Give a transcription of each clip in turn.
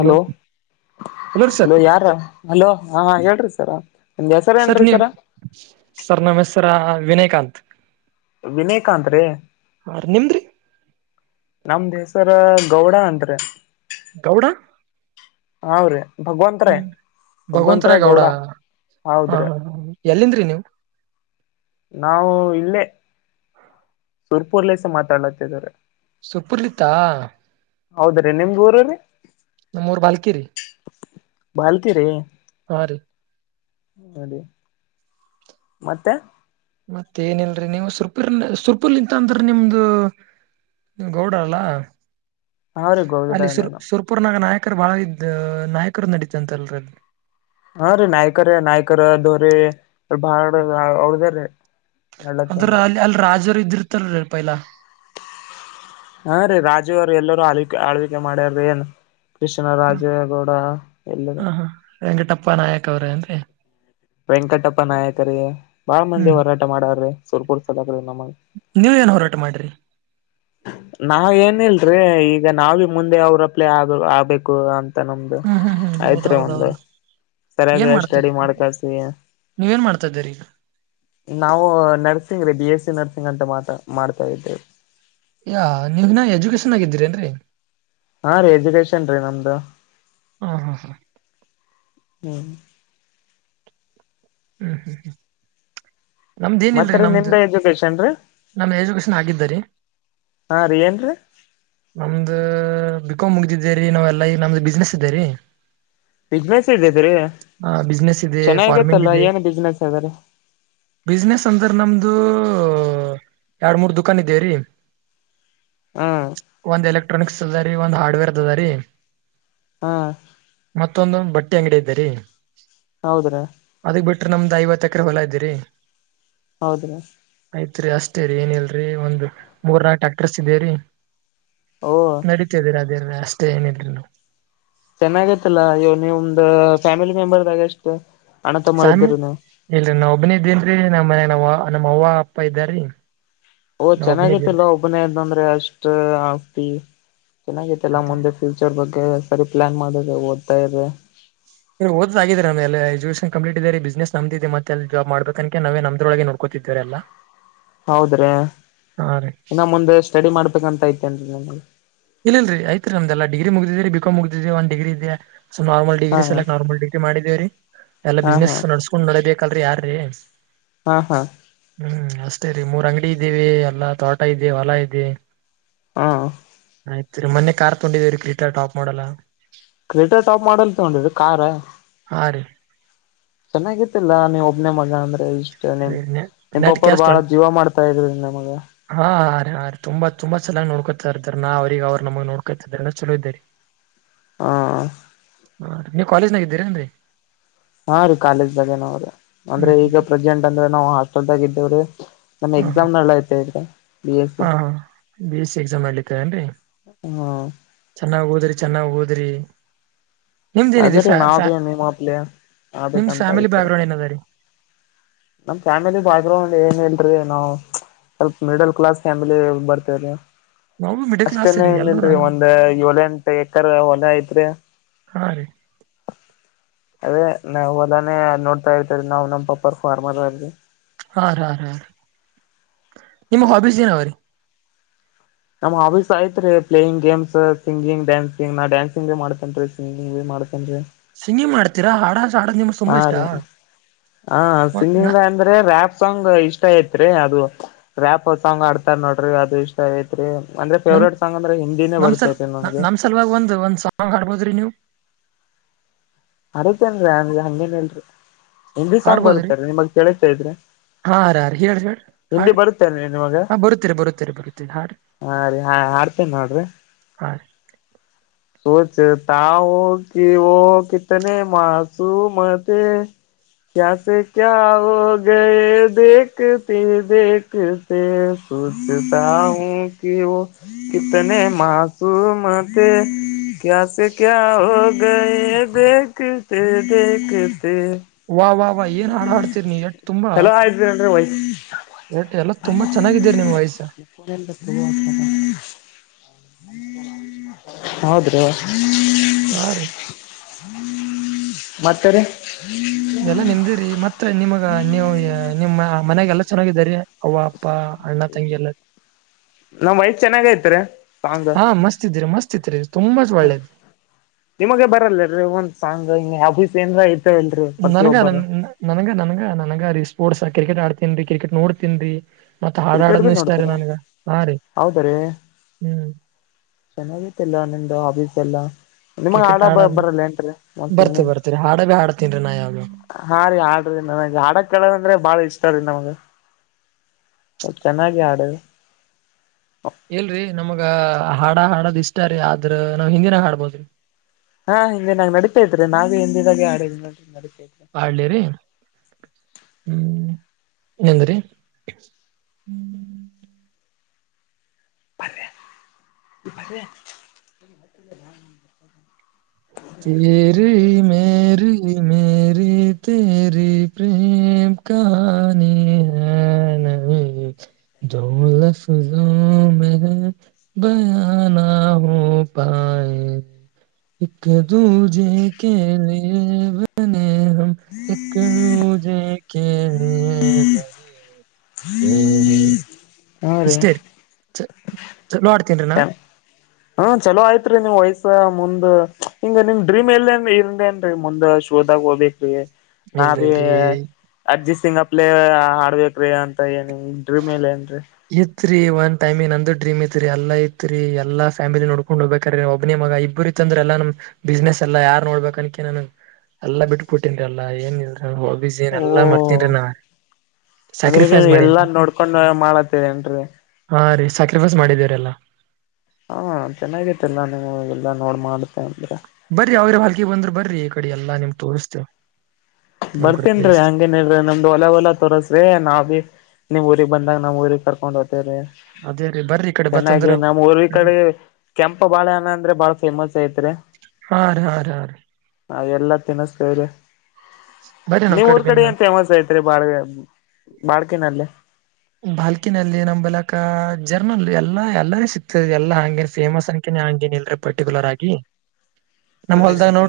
Hello ರೀ sir hello ಯಾರ hello ಹಾ ಹೇಳ್ರಿ ಸರ. ನಿಮ್ದ್ ಹೆಸರ ಸರ್ ಏನ್ರೀ ನೀವ ಸರ ಸರ್ ನಮ ಹೆಸರ ವಿನಯ ಕಾಂತ. ವಿನಯ ಕಾಂತ ರಿ. ನಿಮ್ದ್ರಿ ನಮ್ದ ಹೆಸರ ಗೌಡ ಅಂತ್ರೆ. ಗೌಡ. ಅವರಿ ಗೊತ್ತು ರಿ. ಭಗವಂತರ ಗೌಡ ಹ ಹೌದ್ರಿ ಎಲ್ಲಿಂದ್ರಿ ನೀವು. ನಾವು ಇಲ್ಲೇ ಸುರಪುರ್ ದಿಂದ ಮಾತಾಡತಾ ಇದ್ವಿ. ಸುರಪುರ ಇಂದ. ಹೌದ್ರೀ ನಿಮದ ಊರ ರೀ. ನಮ್ಮೂರ್ ಬಾಲ್ಕಿ ರಿ. ಬಾಲ್ಕಿ ರಿ. ಹ್ಮ್ಮ ರಿ. [unintelligible] ಮತ್ತೆ. ಮತ್ತ ಏನಿಲ್ಲ ರಿ ನೀವು ಸುರಪುರ ನಿಂತ ನಾವು ಸುರಪುರ್ ನಿಂತ ಅಂದ್ರ ನಿಮ್ದು. ಗೌಡರ ಅಲ್ಲ ಹಾ ರೀ ಅಲ್ಲಿ ಸುರ್ ಗೌಡ್ರೇನು ಸುರ್ಪುರ್ನಾಗ ನಾಯ. ಬಾಳ ಇದ ನಾಯಕರು ನಡೀತಂತಲ್. ಹಾ ರೀ ನಾಯ್ಕರ ನಾಯ್ಕರ ದೊರೆ ಬಾಳ ಅದಾವ ರೀ. ಅಂತ್ರ ಅಲ್ಲಿ ಅಲ್ಲಿ ರಾಜರು ಇದ್ದಿರ್ತಾರ ಅಲ್ಲ ಪೈಲ. ಹಾ ರೀ ರಾಜ ರಾಜ ಅವರು ಎಲ್ಲರೂ ಆಳ್ವಿಕೆ ಆಳ್ವಿಕೆ ಮಾಡ್ಯಾರ. ಕೃಷ್ಣ ರಾಜೇಗೌಡ ಎಲ್ಲರ. ಹ ಹಾ ವೆಂಕಟಪ್ಪ ನಾಯಕ್ ಅವ್ರೇ ಏನ್ರಿ. ವೆಂಕಟಪ್ಪ ನಾಯಕರಿ ಬಾಳ ಮಂದಿ ಹೋರಾಟ ಮಾಡಾರ್ರೀ ಸುರಪುರ ಕಡೆ. ನೀವ ಏನ್ ಹೋರಾಟ ಮಾಡ್ರಿ. ನಾವ ಏನಿಲ್ರಿ ಈಗ ನಾವಿ ಮುಂದೆ ಅವ್ರಪ್ಲೆೇ ಆಗ ಆಗಬೇಕು ಅಂತ. ನಮ್ದು ಹ್ಮ್ ಹ್ಮ್ ಹ್ಮ್ ಆಯ್ತ್ ರಿ ಒಂದು. ಹೌದೌದೌದು ಏನ್ ಸರಿಯಾಗಿ ಸ್ಟೆಡಿ ಮಾಡ್ತಿದ್ರಿ ಮಾಡಕೇಸಿ. ನೀವೇನ್ ಮಾಡ್ತಾ ಇದ್ದೀರಿ ಈಗ ನಾವು ನರ್ಸಿಂಗ್ ರೀ ಬಿ ಎಸ್ ಸಿ ನರ್ಸಿಂಗ್ ಅಂತ ಮಾತಾ ಮಾಡ್ತಾ ಇದ್ದೇವಿ. ಹೌದ ನೀನೆ ಎಜುಕೇಶನ್ ಆಗಿತ ಏನ್ರಿ. ಹ್ಮ್ಮ್ ರೀ ಎಜುಕೇಶನ್ ರೀ ನಮ್ದು. ಹ್ಮ್ಮ ಹ್ಮ್ಮ ಹ್ಮ್ಮ. ಹ್ಮ ರಿ. [unintelligible] ಮತ್ತ ರಿ ನಿಮ್ದ ಎಜುಕೇಶನ್ ರೀ. ನಮ್ದ ಏಜುಕೇಶನ್ ಆಗಿದ್ದರಿ. ಹಾ ರೀ ಏನ್ರೀ ನಮ್ದ ಬಿಕಾಾಮ್ ಮುಗದೀದೆ ನಾವಲ್ಲಾ ಈಗ ನಮ್ದು ಬಿಸ್ನೆಸ್ ಇದ್ದೇ ರಿ. ಬಿಸಿನೆಸ್ ಇದ್ದಿದ್ರೀ ಬಿಸ್ನೆಸ್ ಇದೆ ಚೆನ್ನಾಗತ್ತಲ್ಲ ಏನ್ ಬಿಸಿನೆಸ್ ಅದಾರ. ಬಿಸಿನೆಸ್ ಅಂದ್ರೆ ನಮ್ದು. ಎರಡ ಮೂರ ದುಕಾನ್ ಇದದೆೇ ರೀ. ಹ್ಮ್ಮ್. ಒಂದ್ ಎಲೆಕ್ಟ್ರಾನಿಕ್ಸ್ ಅದ ರಿ ಒಂದು ಹಾರ್ಡವೇರ್ ದು ಇದೆ ರಿ ಹಾ ಮತ್ತೊಂದು ಬಟ್ಟ. ಬಟ್ಟೆ ಅಂಗಡಿ ಇದೆ ರಿ. ಹೌದ್ರೆ. ನಮ್ದ ಐವತ್ತ ಎಕರೆ ಹೊಲ ಇದ್ದೀರಿ. ಹೌದ್ರಾ. ಜಾಸ್ತಿ ಏನ್ ಇಲ್ಲ ರಿ ಒಂದ ಮೂರ ನಾಲ್ಕು ಟ್ಯಾಕ್ಟರ್ಸ್ ಇದೇ ರಿ. ಓ ನಡೀತದ ರಿ ಅದೇನ ಅಷ್ಟೇ ಏನೀಲ ರಿ. ಚೆನ್ನಾಗತ್ತಲ್ಲಾ ಇವು ನಿಮ್ದ್ ಫ್ಯಾಮಿಲಿ ಮೆಂಬರ್ ದಾಗ ಎಷ್ಟು. ಅಣ್ಣ ತಮ್ಮರು ಸಾಮಿ ಇದ್ದೀರಿ ನೀವು ಇಲ್ರಿ ನಾ ಒಬ್ನೇ ಇದ್ದೇನ್ರಿ ನಮ್ಮ್ ಮನ್ಯಾಗ ನಾವ್ ನಮ್ಮ್ ಅವ್ವ ಅಪ್ಪ ಇದ್ದಾರಿ. ಓ ನಾವ್ ಒಬ್ಬನೇ ಇದೇನ್ರಿ ಚೆನ್ನಾಗೈತಲ್ಲೊ ಒಬ್ಬನೇ ಇದ್ದಂದ್ರೆ ಅಷ್ಟ ಆಸ್ತಿ. ಚೆನ್ನಾಗೈತಲ್ಲ ಮುಂದೆ ಫ್ಯೂಚರ್ ಬಗ್ಗೆ ಸರಿ ಪ್ಲಾನ್ ಮಾಡಿದ್ರ ಓದ್ತಾ ಇರ್ ಇ ಓದ್ ಆಗಿದ್ರ ನಮ್ ಎಲ್ಲ ಎಜುಕೇಶನ್ ಕಂಪ್ಲೀಟ್ ಇದೇರಿ ಬಿಸ್ನೆಸ್ ನಮ್ದೇ ಇದೆ ಮತ್ತೆಲ್ಲ ಜಾಬ್ ಮಾಡ್ಬೇಕ ಅನ್ಕೆ ನಾವೇ ನಮ್ದ್ರೊಳಗೆ ನೋಡ್ಕೋತಿದೇವರೆಲ್ಲ. ಹೌದ್ರಿ ಇನ್ನ ಮುಂದೆ ಸ್ಟಡಿ ಮಾಡ್ಬೇಕಂತ ಐತೆನ್ರಿ ನಿಮಗ. ಇಲ್ಲಲ್ರಿ ಐತ್ರಿ ನಮ್ದೆಲ್ಲ ಡಿಗ್ರಿ ಮುಗಿದಿದೆರಿ ಬಿಕಾಂ ಮುಗಿದಿದೆ ಒಂದ್ ಡಿಗ್ರಿ ಇದೆ. ಸೊ ನಾರ್ಮಲ್ ಹಾ ಡಿಗ್ರಿ ಹಾ ಸಲ್ಯಕ್ ನಾರ್ಮಲ್ ಡಿಗ್ರಿ ಮಾಡಿದೆವ್ರಿ ಎಲ್ಲ ಹಾ ಹಾ ಬಿಸ್ನೆಸ್ ನಡ್ಸ್ಕೊಂಡ್ ನಡ್ಯಬೇಕ ಕಲ್ರಿ ಯಾರೀ. ಹಾ ಹಾ ಹ್ಮ್ ಅಷ್ಟೇ ರೀ ಮೂರ್ ಅಂಗಡಿ ಇದೀವಿ ಎಲ್ಲಾ ತೋಟ ಇದೆ ಹೊಲ ಇದೆ. ಹಾ ಆಯ್ತ್ ರೀ ಮನ್ನೆ ಕಾರ್ ತೊಂಡಿದೇವ್ರಿ Creta top model. Creta top model ತಗೊಂಡಿರಿ ಹಾ ರಿ ಚೆನ್ನಾಗಿತ್ತಲ್ಲ ನೀ ಒಬ್ನೇ ಮಗ ಅಂದ್ರೆ ಇಷ್ಟ. ಅಷ್ಟೇ ನಿಮ್ ನಿಮ್ಮ್ ನೆಟ್ ಪಪ್ಪೋರ್ ಕ್ಯಾಶ್ ಬಾಳ ಟ್ವೆಂಟಿ ಜೀವ ಮಾಡ್ತಾ ಇದ್ರು ನಮಗ. ಹಾ ಹಾ ರೀ ತುಂಬಾ ತುಂಬಾ ಚೆನ್ನಾಗ್ ನೋಡ್ಕೋತಾ ಇರ್ತಾರ ನಾ ಅವ್ರಿಗ ಅವ್ರ ನಮಗ್ ನೋಡ್ಕೋತ ಇದ್ರೆಲ್ಲ ಚಲೋ ಇದ್ದರಿ. ಹ ಹಾ ರಿ ನೀವ್ ಕಾಲೇಜ್ನಾಗ ಇದ್ದೀರ ಏನ್ರಿ. ಹಾ ರೀ ಕಾಲೇಜ್ದಾಗೇನೋವ್ರೀ ಹ್ಮ್ ಅಂದ್ರೆ ಹ್ಮ್ ಈಗ ಪ್ರೆಸೆಂಟ್ ಅಂದ್ರ ನಾವು ಹಾಸ್ಟೆಲ್ದಾಗ ಇದ್ದೇವ್ರೀ. ನಮ್ಮೂ ಹಾ ಎಕ್ಸಾಮ್ ನಲ್ಯತ ಇದ್ದ ಬಿ ಎಸ್ ಸಿ ಹಾ ಹಾ ಬಿ ಎಸ್ ಸಿ ಎಕ್ಸಾಮ್ ಮಾಡ್ಯತವ ಏನ್ರಿ ಹ್ಮ್ ಚೆನ್ನಾಗ್ ಓ ದ್ರಿ ಚೆನ್ನಾಗ್ ಓದ್ರಿ. ನಿಮ್ದ ಏನಿದೆ ಅದ್ರೀ ಫ್ಯಾ ಫ್ಯ ನಾವ್ ನಿಮ್ಮಪ್ಲೆ ನಿಮ್ ಆಗ್ಬೇಕಂತ ಫ್ಯಾಮಿಲಿ ಐತ್ರಿ ಬ್ಯಾಗ್ರೌಂಡ್ ಏನ ಅದ ರೀ. ನಮ್ ಫ್ಯಾಮಿಲಿ ಬ್ಯಾಗ್ರೌಂಡ್ ಏನ್ ಇಲ್ರಿ ನಾವ್. ಸ್ವಲ್ಪ ಮಿಡಲ್ ಕ್ಲಾಸ್ ಫ್ಯಾಮಿಲಿ ಬರ್ತೇವ್ರಿ. ನಾವು ಮಿಡಲ್ ಕ್ಲಾಸ್ ಅಷ್ಟೇನ ರೀ ಎನ್ ಎಲ್ಲರೂ ಇಲ್ರಿ ಒಂದ್ ಏಳ ಎಂಟು ಎಕರ್ ಹೊಲ ಐತ್ರಿ. [unintelligible] ಅದೇ ನಾವ್ ಹೊಲಾನೇ ನೋಡ್ತಾ ಇರ್ತರಿ ನಾವ್ ನಮ್ ಪಪ್ಪರ್ ಫಾರ್ಮರ್ ಹರರಿ. ಹಾರ ಹಾ ರ್ ಹಾ ರ್ ನಿಮ್ಮುಗ್ ಹಾಬೀಸ್ ಏನ ಅವರಿ. ನಮ್ಮ್ ಆಬೀಸ್ ಐತ್ರಿ ಪ್ಲೇಯಿಂಗ್ ಗೇಮ್ಸ್ ಸಿಂಗಿಂಗ್ ಡ್ಯಾನ್ಸಿಂಗ್ ನಾ ಡ್ಯಾನ್ಸಿಂಗ್ ಬಿ ಮಾಡತೇನ್ ರೀ ಸಿಂಗಿಂಗ್ ಬಿ ಮಾಡ್ ಮಾಡ್ಕಂಡ್ರಿ. ಸಿಂಗಿಂಗ್ ಮಾಡ್ತೀರಾ ಹಾಡ ಹ್ ಹ ರಿ ಹ ಒಂದ್ ನ ಸಿಂಗಿಂಗ್ ಅಂದ್ರೆ ರ್ಯಾಪ್. ಸಾಂಗ್ ಇಷ್ಟ ಐತ್ರಿ ಅದು ರ್ಯಾಪ್ ಸಾಂಗ್ ಹಾಡ್ತಾರ್ ನೋಡ್ರಿ ಅದು ಇಷ್ಟ ಐತ್ರಿ. ಅಂದ್ರೆ ನನ್ ಫೇವ್ರೇಟ್ ಸಾಂಗ್ ಅಂದ್ರೆ ಹಿಂದಿನೇ ನಮ್ ಸಲ್ ಬರ್ತೈತಿ ನನಗೆ. ನಮ್ ಸಲುವಾಗಿ ಒಂದ್ ಒಂದ್ ಸಾಂಗ್ ಹಾಡ್ಬೋದ್ರಿ ನೀವು ಆರತೇನ್ರಿ ಅಂಗ ಹಂಗೇನ ಇಲ್ರಿ ಹಿಂದಿ ಸಾಂಗ್ ಹಾಡ್ಬೋದ್ರಿ ಬರುತೇರಿ ನಿಮಗ್ ಕೆಳ್ಸತೈತ್ರಿ. ಹಾ ರ್ ರಾರಿ ಹೇಳ್ರಿ ಹೇಳ್ರಿ ಹಾಡ್ರಿ ನಿಮಗ ಹಾ ಬರುತ್ತೆರಿ ಬರುತ್ತೆರಿ ಬರುತ್ತೆರಿ ಹಾಡ್ರಿ. ಹಾ ರೀ ಹಾ ಹಾಡ್ತೀನ ನೋಡ್ರಿ. ಹಾ ರಿ ಸೋಚತಾವೋ ಕೀವೋ ಕಿತನೆ ಮಾಸೂಮತೆ. ಕ್ಯಾಸೆ ಕ್ಯಾ ಹೋಗಯೇ ದೇಖತೆ ದೇಖತೆ. ಸೂಚುತಾಂವೋಕಿ ಓ ಕಿತನೆ ಮಾಸೂಮತೆ. ಕ್ಯಾಸೆ ಕ್ಯಾ ಹೋಗಿಯೇ ದೇಕತೆ ದೇಕ್ ತೆ ವಾ ವಾ ವಾ ಏನ್ ಹಾಡ್ ಹಾಡ್ತೀರಿ ನೀ ಎಟ್ ತುಂಬಾ ಚಲೋ ಹಾಡ್ತೇನ್ರೀ ವೈ ಎಟ್ ಎಲ್ಲಾ ನನ್ ಫೋನ್ ಚಾಲೂ ಅದ ತುಂಬಾ [unintelligible] ಚೆನ್ನಾಗಿದ್ದೀರಿ ನಿಮ್ ವಾಯ್ಸ್ ನಿನ್ನ್ ಫೋನ್ ಎಲ್ಲದ ತೊಗೊ [unintelligible] ಹೌದ್ರಿ. ಹಾ ರೀ ಮತ್ತೇರಿ. ಏಲ್ಲಾ ನಿಮ್ದೇರೀ ಮತ್ತ ನಿಮಗ ನೀವು ಏ ನಿಮ್ಮ ಮನ್ಯಾಗ ಎಲ್ಲಾ ಚೆನ್ನಾಗಿದ್ದರಿ. ಅವ್ವ ಅಪ್ಪಾ ಅಣ್ಣ ತಂಗಿ ಎಲ್ಲ ನಮ್ ವಯಸ್ ಚೆನ್ನಾಗ ಐತ್ರಿ ಸಾಂಗ್ ಹಾ ಮಸ್ತ್ೀರಿ ಮಸ್ತ್ತ್ರಿ ತುಂಬ ಒಳ್ಳೇದು್ ನಿಮಗೆ ಬರಲ್ಲ ರೇವಂತ್ ಸಾಂಗ ಅಬೀಸ್ ಏಂದ್ರ ನನ್ಗ ನ ನನಗ ನನ್ಗ ನನಗ ರೀ ಸ್ಪೋರ್ಟ್ಸ್ ಕ್ರಿಕೆಟ್ ಆಡ್ ತಿನ್ರಿ ಕ್ರಿಕೆಟ್ ನೋಡ್ತನ್ರಿ ಮತ್ತ್ ಕ್ರಿಕೆಟ್ ಬಿ ಹಾಡಾಡನು ಇಷ್ಟಾರಿೀ ನೋಡ್ತೀರ ನನ್ಗ ಹಾ ರೀ ಹ್ಮ್ ಚೆನ್ನಾಗಿತಿಲ್ಲ ನಿಮ್ದ ಹಬೀಸ್ ಎಲ್ಲಾ ನಿಮಗ್ ಕ್ರಿಕೆಟ್ ಆಡ ಬ ಹಾಡೋದ್ ಬರಲ್ಲ ಏಟ್ರೀ ಒಂದ್ ಬರ್ತ್ ತಿಂಗಿ ಬರ್ತ್ರಿ ಹಾಡ ಬಿ ಹಾಡ್ತೀನ್ರಿ ನಾ ಯಾವ್ಯಾವ ಹಾ ರೀ ಆಾಡ್ರಿ ನನಗೆ ಹಾಡ ಕಳರ್ ಅಂದ್ರೆ ಬಾಳ ಇಷ್ಟ ಮ ಚೆನ್ನಾಗಿ ಆಡ ಎಲ್ರಿ ನಮಗ ಹಾಡ ಹಾಡದ್ ಇಷ್ಟಾರಿೀ ಆದ್ರ ನಾವ್ ಹಿಂದಿನಾಗ ಹಾಡ್ಬೋದ್ರಿ ಹಾ ಹಿಂದೆ ನಾಗ್ ನಡಿಟೈತ ಇದ್ರೆ ನಾಬೀ ಹಿಂದಿದಾಗೆ ಆಡ ನಡೇ ಆಡ್ಲಿ ರೀ ಹ್ಮ್ ನಿಂದ್ರಿ [unintelligible] ತರಿ ಮೇರಿ [unintelligible] ಮೇರಿ ತೇರಿ ಪ್ರೇಮ ಕಾನಿ [unintelligible] ಹ ನಹಿ ದೊಲಾಫ ಜೋ [unintelligible] ಬಯಾನ ಹ ಪಾಯ [unintelligible] ಕ ದೂಜ ಜೇಕೆ ಲಿಯೇಬಿನ ನಹಿ [unintelligible] ತೆ ಹಾರಿ ಚ ಹ್ಮ ಚಲೋ ಆಯ್ತ್ರಿ ನಿಮ್ಮ್ ವಯಸ್ಸ ಮುಂದ ಹಿಂಗ ನಿಮ್ ಡ್ರೀಮ್ ಎಲ್ಲೇಏನ್ ಇರನ್ೇಏನ್ೀ ಮುಂದ್ ಶೋದಾಗ ಹೋಗಬೇಕೇ್ರಿ ನಾ ಇಲ್ರಿ ಬಿ ಇಲ್ರಿ ಅಜ ತಿಂಗಪ್ಲೇ ಆಡ್ಬೇಕ್ರಿ ಅಂತ ಏನ ಇದ್ರ ಮೇಲೆ ಏನ್ರರಿ ತ್ೀ ಒನ್ ಟೈಮಂಗ ನ ಅಂದು ಡ್ರೀಮ್ಐತ್ರಿ ಎಲ್ಲ ಐತ್ರಿ ಎಲ್ಲ ಫ್ಯಾಮಿಲಿ ನೋಡ್ೊಂಡ ಹೋಗ್ಬೇಕಾರೆ ರ ಒಬ್ಬನ ಮ ಇಬ್ಬರು ಂದ್ರೆ ಎಲ್ಲ ನಮ್ ಬಿಸ್ನೆಸ್ ಎಲ್ಲ ಯಾರ್ು ನೋಡ್ಬೇಕ ಅನಕ ನನ್ ಎಲ್ಲ ಬಿಟ್ಟ ಕೊಟ್ಟನ್ಿ ಎಲ್ಲ ಏನ್ ಹಬಜ ಏನ್ ಓ ಎಲ್ಲಾ ಮಾಡರ್ತೇನ್ೀ ನಾ ಸಕ್ರಿಫೈಸ್ ಮಾಡೇನ್ರಿ ಕಕೊಂಡ ಮಾಡತ್ತೇರಿ ಏನ್ರಿ ಹಾ ರೀ ಸಾ್ಯಾಕ್ರಿಫೈಸ್ ಮಾಡಿದೀವ್ರಲ್ಲ ಹಾ ಚೆನ್ನಾಗೈತಿಲ್ಲ ನೀವು ಎಲ್ಲಾ ನೋಡ್ ಮಾಡುತ್ತೆ ಅಂದ್ರೆ ಬರ್ರಿ ಅವ್ರ ಭಲ್ಕಿ ಬಂದ್ರ ಬರ್ರಿ ಈ ಕಡೆ ಎಲ್ಲಾ ನಿಮ ತೋರಿಸತೇವ ಬರ್ತನ್ ರೀ ಹಂಗೇನ್ ಇಲ್ಿ ನಮ್ದು ಹೊಲ ಒಲ ತೋರಸ್ರಿ ನಾವಿ ನೀಮ್ರಿ ಬಂದಾಗ ನಾ್ ಊರಿ ಕರ್ಕೊಂಡ್ ಹ ಹೊತೇ್ರ ಅದೇ ರೀ ಬರ್ರಿ ಈ ಕಡೆ ಚೆನ್ನಾಗಿ ಬತ್ತಂದ್ರ ನಮ್ಮ್ ಊ ಕಡೆ ಕೆಂಪ ಬಾಳೆಹಣ ಅಂದ್ರೆ ಬಾಳ ಫೇಮಸ್ ಐತ್ರಿ ಹಾ ರ ಹಾಗ ಎಲ್ಲ ತಿನಸ್ಕ್ರ ಬರ್ರಿ ನಮ್ ನೀವ್ ಊರ್ ಕಡೆ ಬಿನ್ ಏನ್ ಫೇಮಸ್ ಐತ್ರಿ ಬಾಳಗ ಮಾಡ್ತೀನಿನಲ್ಲೇ ಬಾಲ್ಕಿನಲ್ಲಿ ನಮ್ಲಕ ಜರ್ನಲ್ ಎಲ್ಲಾ ಎಲ್ಲಾರ ಸಿಕ್ತದೆ ಎಲ್ಲಾ ಹಂಗೇನ್ ಫೇಮಸ್ ಅನ್ ೇನಲ್್ರೆ ಪರ್ಟಿಕುಲರ್ ಆಗಿ ನಮ್ ಹೊಲ್ದಾಗ ನೋ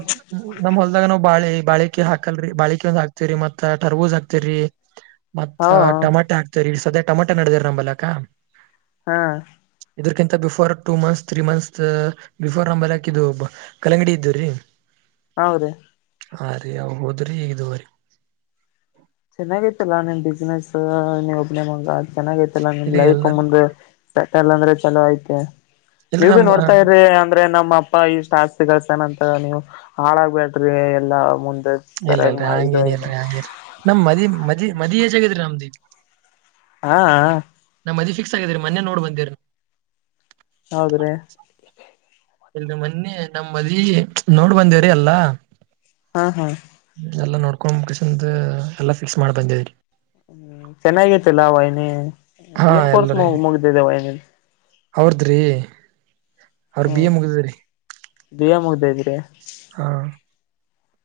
ನಮ್ ಹೊಲ್ದಾಗ ನೋವು ಬಾಳೆ ಬಾಳಿಕೆ ಹಾಕಲ್ರಿ ಬಾಳಿಕೆ ಒಂದ್ ಹಾಕ್ ಹಾಕ್ತಿರಿ ಮತ್ತ ಟರ್ಬೂಜ ಹಾಕ್ತಿರಿ ಹ ಮತ್ತ ಟಮಾಟೆ ಹಾಕ್ತಿ ಸದ ಟಮೊಟಾ ನಡೆದಾರ ನಂಬಲ್ಲಕ್ಕ ಹಾ ಇದರ್ಕಿಂತ before two months three months before ನಮ್ಮ ಬಲಕ್ ಇದು ಕಲಂಗಡಿ ಇದ್ರರಿ ಹೌದೀ ಹಾ ರೀ ಅವ್ವು ಹೋದ್ರಿ ಹೇಗಿದುವರಿ ಚೆನ್ನಾಗೈತಿಲ್ಲಾ ನಿನ್ ಬಿಸ್ಿನನೆಸ್ ನೀ ಒಬ್ನೇ ಮಂಗ ಚೆನ್ನಾಗೈತೆಲ್ಲ ನಿಮ ಇಲ್ಲಿ ಲೈಫ್ ಎಲ್ಲ ಮುಂದ ಬೆಟಲ್ಲ ಅಂದ್ರೆ ಚಲೋ ಐತೆ ಇಲ್ರಿ ನೀವ ಭ ನಮ್ ನೋಡ್ತಾ ಇ್ರಿ ಅಂದ್ರೆ ನಮ್ಮ ನಮ್ಮ ಅಪ್ಪ ಇಷ್ಟ ಆಸ್ತಿ ಕಳ್ತನ ಅಂತ ನೀವು ಹಾಳಾಗ್ಬೇಡ್ರಿ ಎಲ್ಲಾ ಮುಂದ ಇಲ್ಲಲ್ರರಿ ಹಂಗ ಏನಿ ಇಲ್ರಿ ಹಂಗ ಇಲ್ರಿ ನಮ್ ಮದಿ ಮದಿ ಮದಿ ಯಜಗಿದ್ರಿ ನಮ್ದು ಇ ಹಾ ಹ ಮದಿ ಫಿಕ್ಸ್ ಆಗಿದೀರಿ ಮೊೆ ನೋಡ್ ಬಂದಿರ ಹೌದ್ರೀ ಇಲ್ ಮೊನ್ನೆ ನಮ್ಮ್ ಮದಿ ನೋಡ್ ಬಂದವರಿೀ ಅಲ್ಲಾ ಹಾ ಹಾ ಎಲ್ಲಾ ನೋಡ್ಕೊಂಡ್ಸಂದ್ ಎಲ್ಲಾ ಫಿಕ್ಸ್ ಮಾಡಿ ಬಂದಿದರಿ ಹ್ಮ್ ಚೆನ್ನಾಗಿತಿಲ್ಲ ಅವಾಯನ ಹಾ ಏನ್ ಕೊರ್ಸ್ ಎಲ್ರಿ ಮುಗ ಮುಗ್ದಿದೆೇವನನ್ ಅವ್ರದ್ರಿ ಅವ್ರ ಹ್ಮ ಬಿ ಎ ಮುಗಿದ್ರಿ ದಯ ಮುಗ್ದ ಇದ್ದೀರ ಹಾ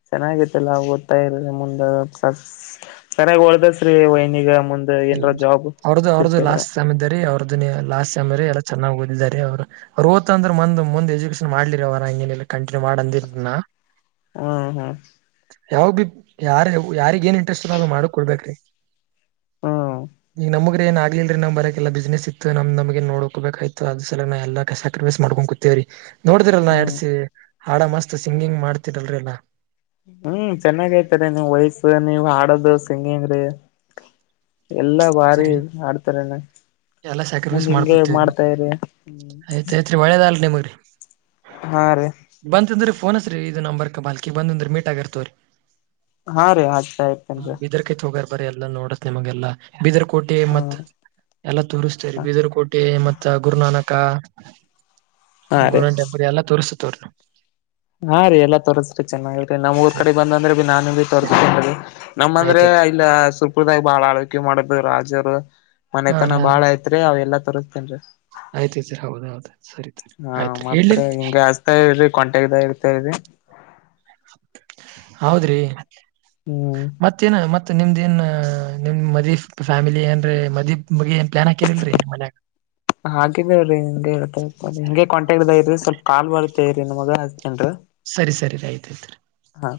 ಚೆನ್ನಾಗಿೈತ್ತಲ್ಲ ಗೊತ್ತಾ ಇರ ಮುಂದ ಚೆನ್ನಾಗಿ ಒಳದಸ್ರೀ ವೈನಿಗ ಮುಂದ ಅವ್ರದ್ದು ಅವ್ರದ್ದು ಲಾಸ್ಟ್ ಸಮಮ್ ಇದ್ದರಿ ಅವ್ರದ್ದು ಅ ಲಾಸ್ಟ್ ೈಮ ಎಲ್ಲ ಚೆನ್ನಾಗ ಓದಿದಿದ್ದಾರೆ ಅವರು್ರು ಓ್ತಂದ್ರೆಂದ ಮುಂದ್ ಎಜುಕೇಶನ್ ಮಾಡ್ಲಿರಿ ಅವರು ಹಂಗನಿಲ್ಲ ಕಂಟಿನ್ಯೂ ಮಾಡ ಅಂದಿಲ್ನಾ ಹ್ಮ ಹಾ ಯಾವಾಗ ಬಿ ಯಾರ್ ಯಾರಿಗ ಏನ್ ಇಂಟ್ರೆಸ್ಟ್ ಮಾಡ ಕೊಡ್ಬೇಕ್ರಿ ಹ್ಮ್ ನೀ ನಮಗೆ ಏನ್ ಆಗ್ಲಿಲ್ರಿ ನ್ ಬರಕಲ್ಲ ಬಿಸ್ನೆಸ್ ಇತ್ತು ನಮಗೆ ನೋಡ್ಕೋಬೇಕಕ್್ ಅದ ಸಲ ನಾ ಎಲ್ಲ ಸಾಕ್ರಿಫೈಸ್ ಮಾಡಕೊಂಡು ಕುೂೇವ್ರೀ ನೋಡ್ದಿರಲ್ ನಾ ಹ್ಮ್ ಎಡ್ಸಿ ಹಾಡ ಮಸ್ತ್ ಸಿಂಗಿಂಗ್ ಮಾಡ್ತಿರಲ್ರಿಲ್ಲಾ ಹ್ಮ್ ಚೆನ್ನಾಗೈತಾರೆ ನೀವು್ ವಯಸ್ಸ ನೀವ್ ಹಾಡದು ಸಿಂಗಿಂಗ್ರೀ ಎಲ್ಲಾ ಭಾರಿ ಸರಿ ಆಡ್ತಾರನೆ ಎಲ್ಲಾ ಸ್ಯಾಕ್ರಿಫೈಸ್ ಮಾಡ್ಕೊತವ್ರಿ ಆಯ್ತ್ ಆಯ್ತ್ರಿ ಒಳ್ಳೇದಲ್ ನಿಮ್ರರಿ ಹಾ ರೀ ಬಂತಂದ್ರಿ ಫೋನ್ಸ ರೀ ಇದು ನಂಬರ್ ಕ ಬಾಲ್ಕ ಬಂದ್ರ ಮೀಟ್ ಆಗಿರ್ತವ್ರೀ ಹಾ ರೀ ಆ್ತ ಆಯ್ತನ್ರ ಬರಿ ಎಲ್ಲಾ ನೋಡಸ್ ನಿಮಗೆಲ್ಲಾ ಬೀದರ್ ಕೋಟೆ ಹ್ಮ ಮತ್ ಎಲ್ಲ ತೋರಿಸ್ತೇರಿ ಬೀದರ್ ಕೋಟೆ ಮತ್ತ ಗುರುನಾನಕ್ ಅಕ್ಕ ಹಾ ರೀ ಗುಡಂಟೆಬುರಿ ಎಲ್ಲ ತೋರ್ಸತ ಹಾ ರೀ ಎಲ್ಲ ತೋರ್ಸ್ರಿ ಚೆನ್ನಾಗಿ್ರೀ ನಮ್ಮ ಊರ್ ನಾವ್ ಕಡೆ ಬಂದ ಅಂದ್ರೆ ಬಿ ನಾನು ಬಿ ತೋರ್ಸೀ ನಮ್ಮ ಅಂದ್ರೆ ಆಯ್ತಾಯ್ತ್ ಇಲ್ಲ ಸುಲ್ಪ್ರದಾಯ ಬಾಳ ಆಳ್ವಕೆ ಮಾಡಬೇಕರು ರಾಜರು ಹಾ ಮನೆತನ ಬಾಳ ಐತ್ರಿ ಅವ ಎಲ್ಲಾ ತೋರಿಸಸ್ತೇನ್ರಿ ಆಯ್ತಾಯತ್ರಿ ಹೌದ ಹೌದು ಹಾ ಮತ್ರ ಹಿಂಗಗೆ ಹಚ್ತಾ ಇರಿ ಕಂಟಗದ ಇರ್ತಾ ಇರಿ ಹೌದ್ರಿ ಹ್ಮ್ ಮತ್ತೇನ ಮತ್ತೆ ನಿಮ್ದ ಏನ್ ನಿಮ್ ಮದೀಿ ಫ್ಯಾಮಿಲಿ ಏನ್್ರೀ ಮದಿ ಬಗ್ ಏನ್ ಪ್ಲಾನ್ ಹಾಕಿರ್ಲ್ರಿೀ ನಿಮ್ಮ ಮನ್ಯಾಗ ಹಾಗಿದ ರೀ ನಿನ್ ಹೇತಾ ಇ ಹಿಂಗೆ ಕಾಂಟಕ್ ಇದರಿ ಸ್ವಲ್ಪ ಕಾ ಬತ್ತತೇರಿ ನಿಮ್ಮ ಮಗ ಸರಿ ಸರಿ ಆಯ್ತ ಐತ್ರಿ ಹಾ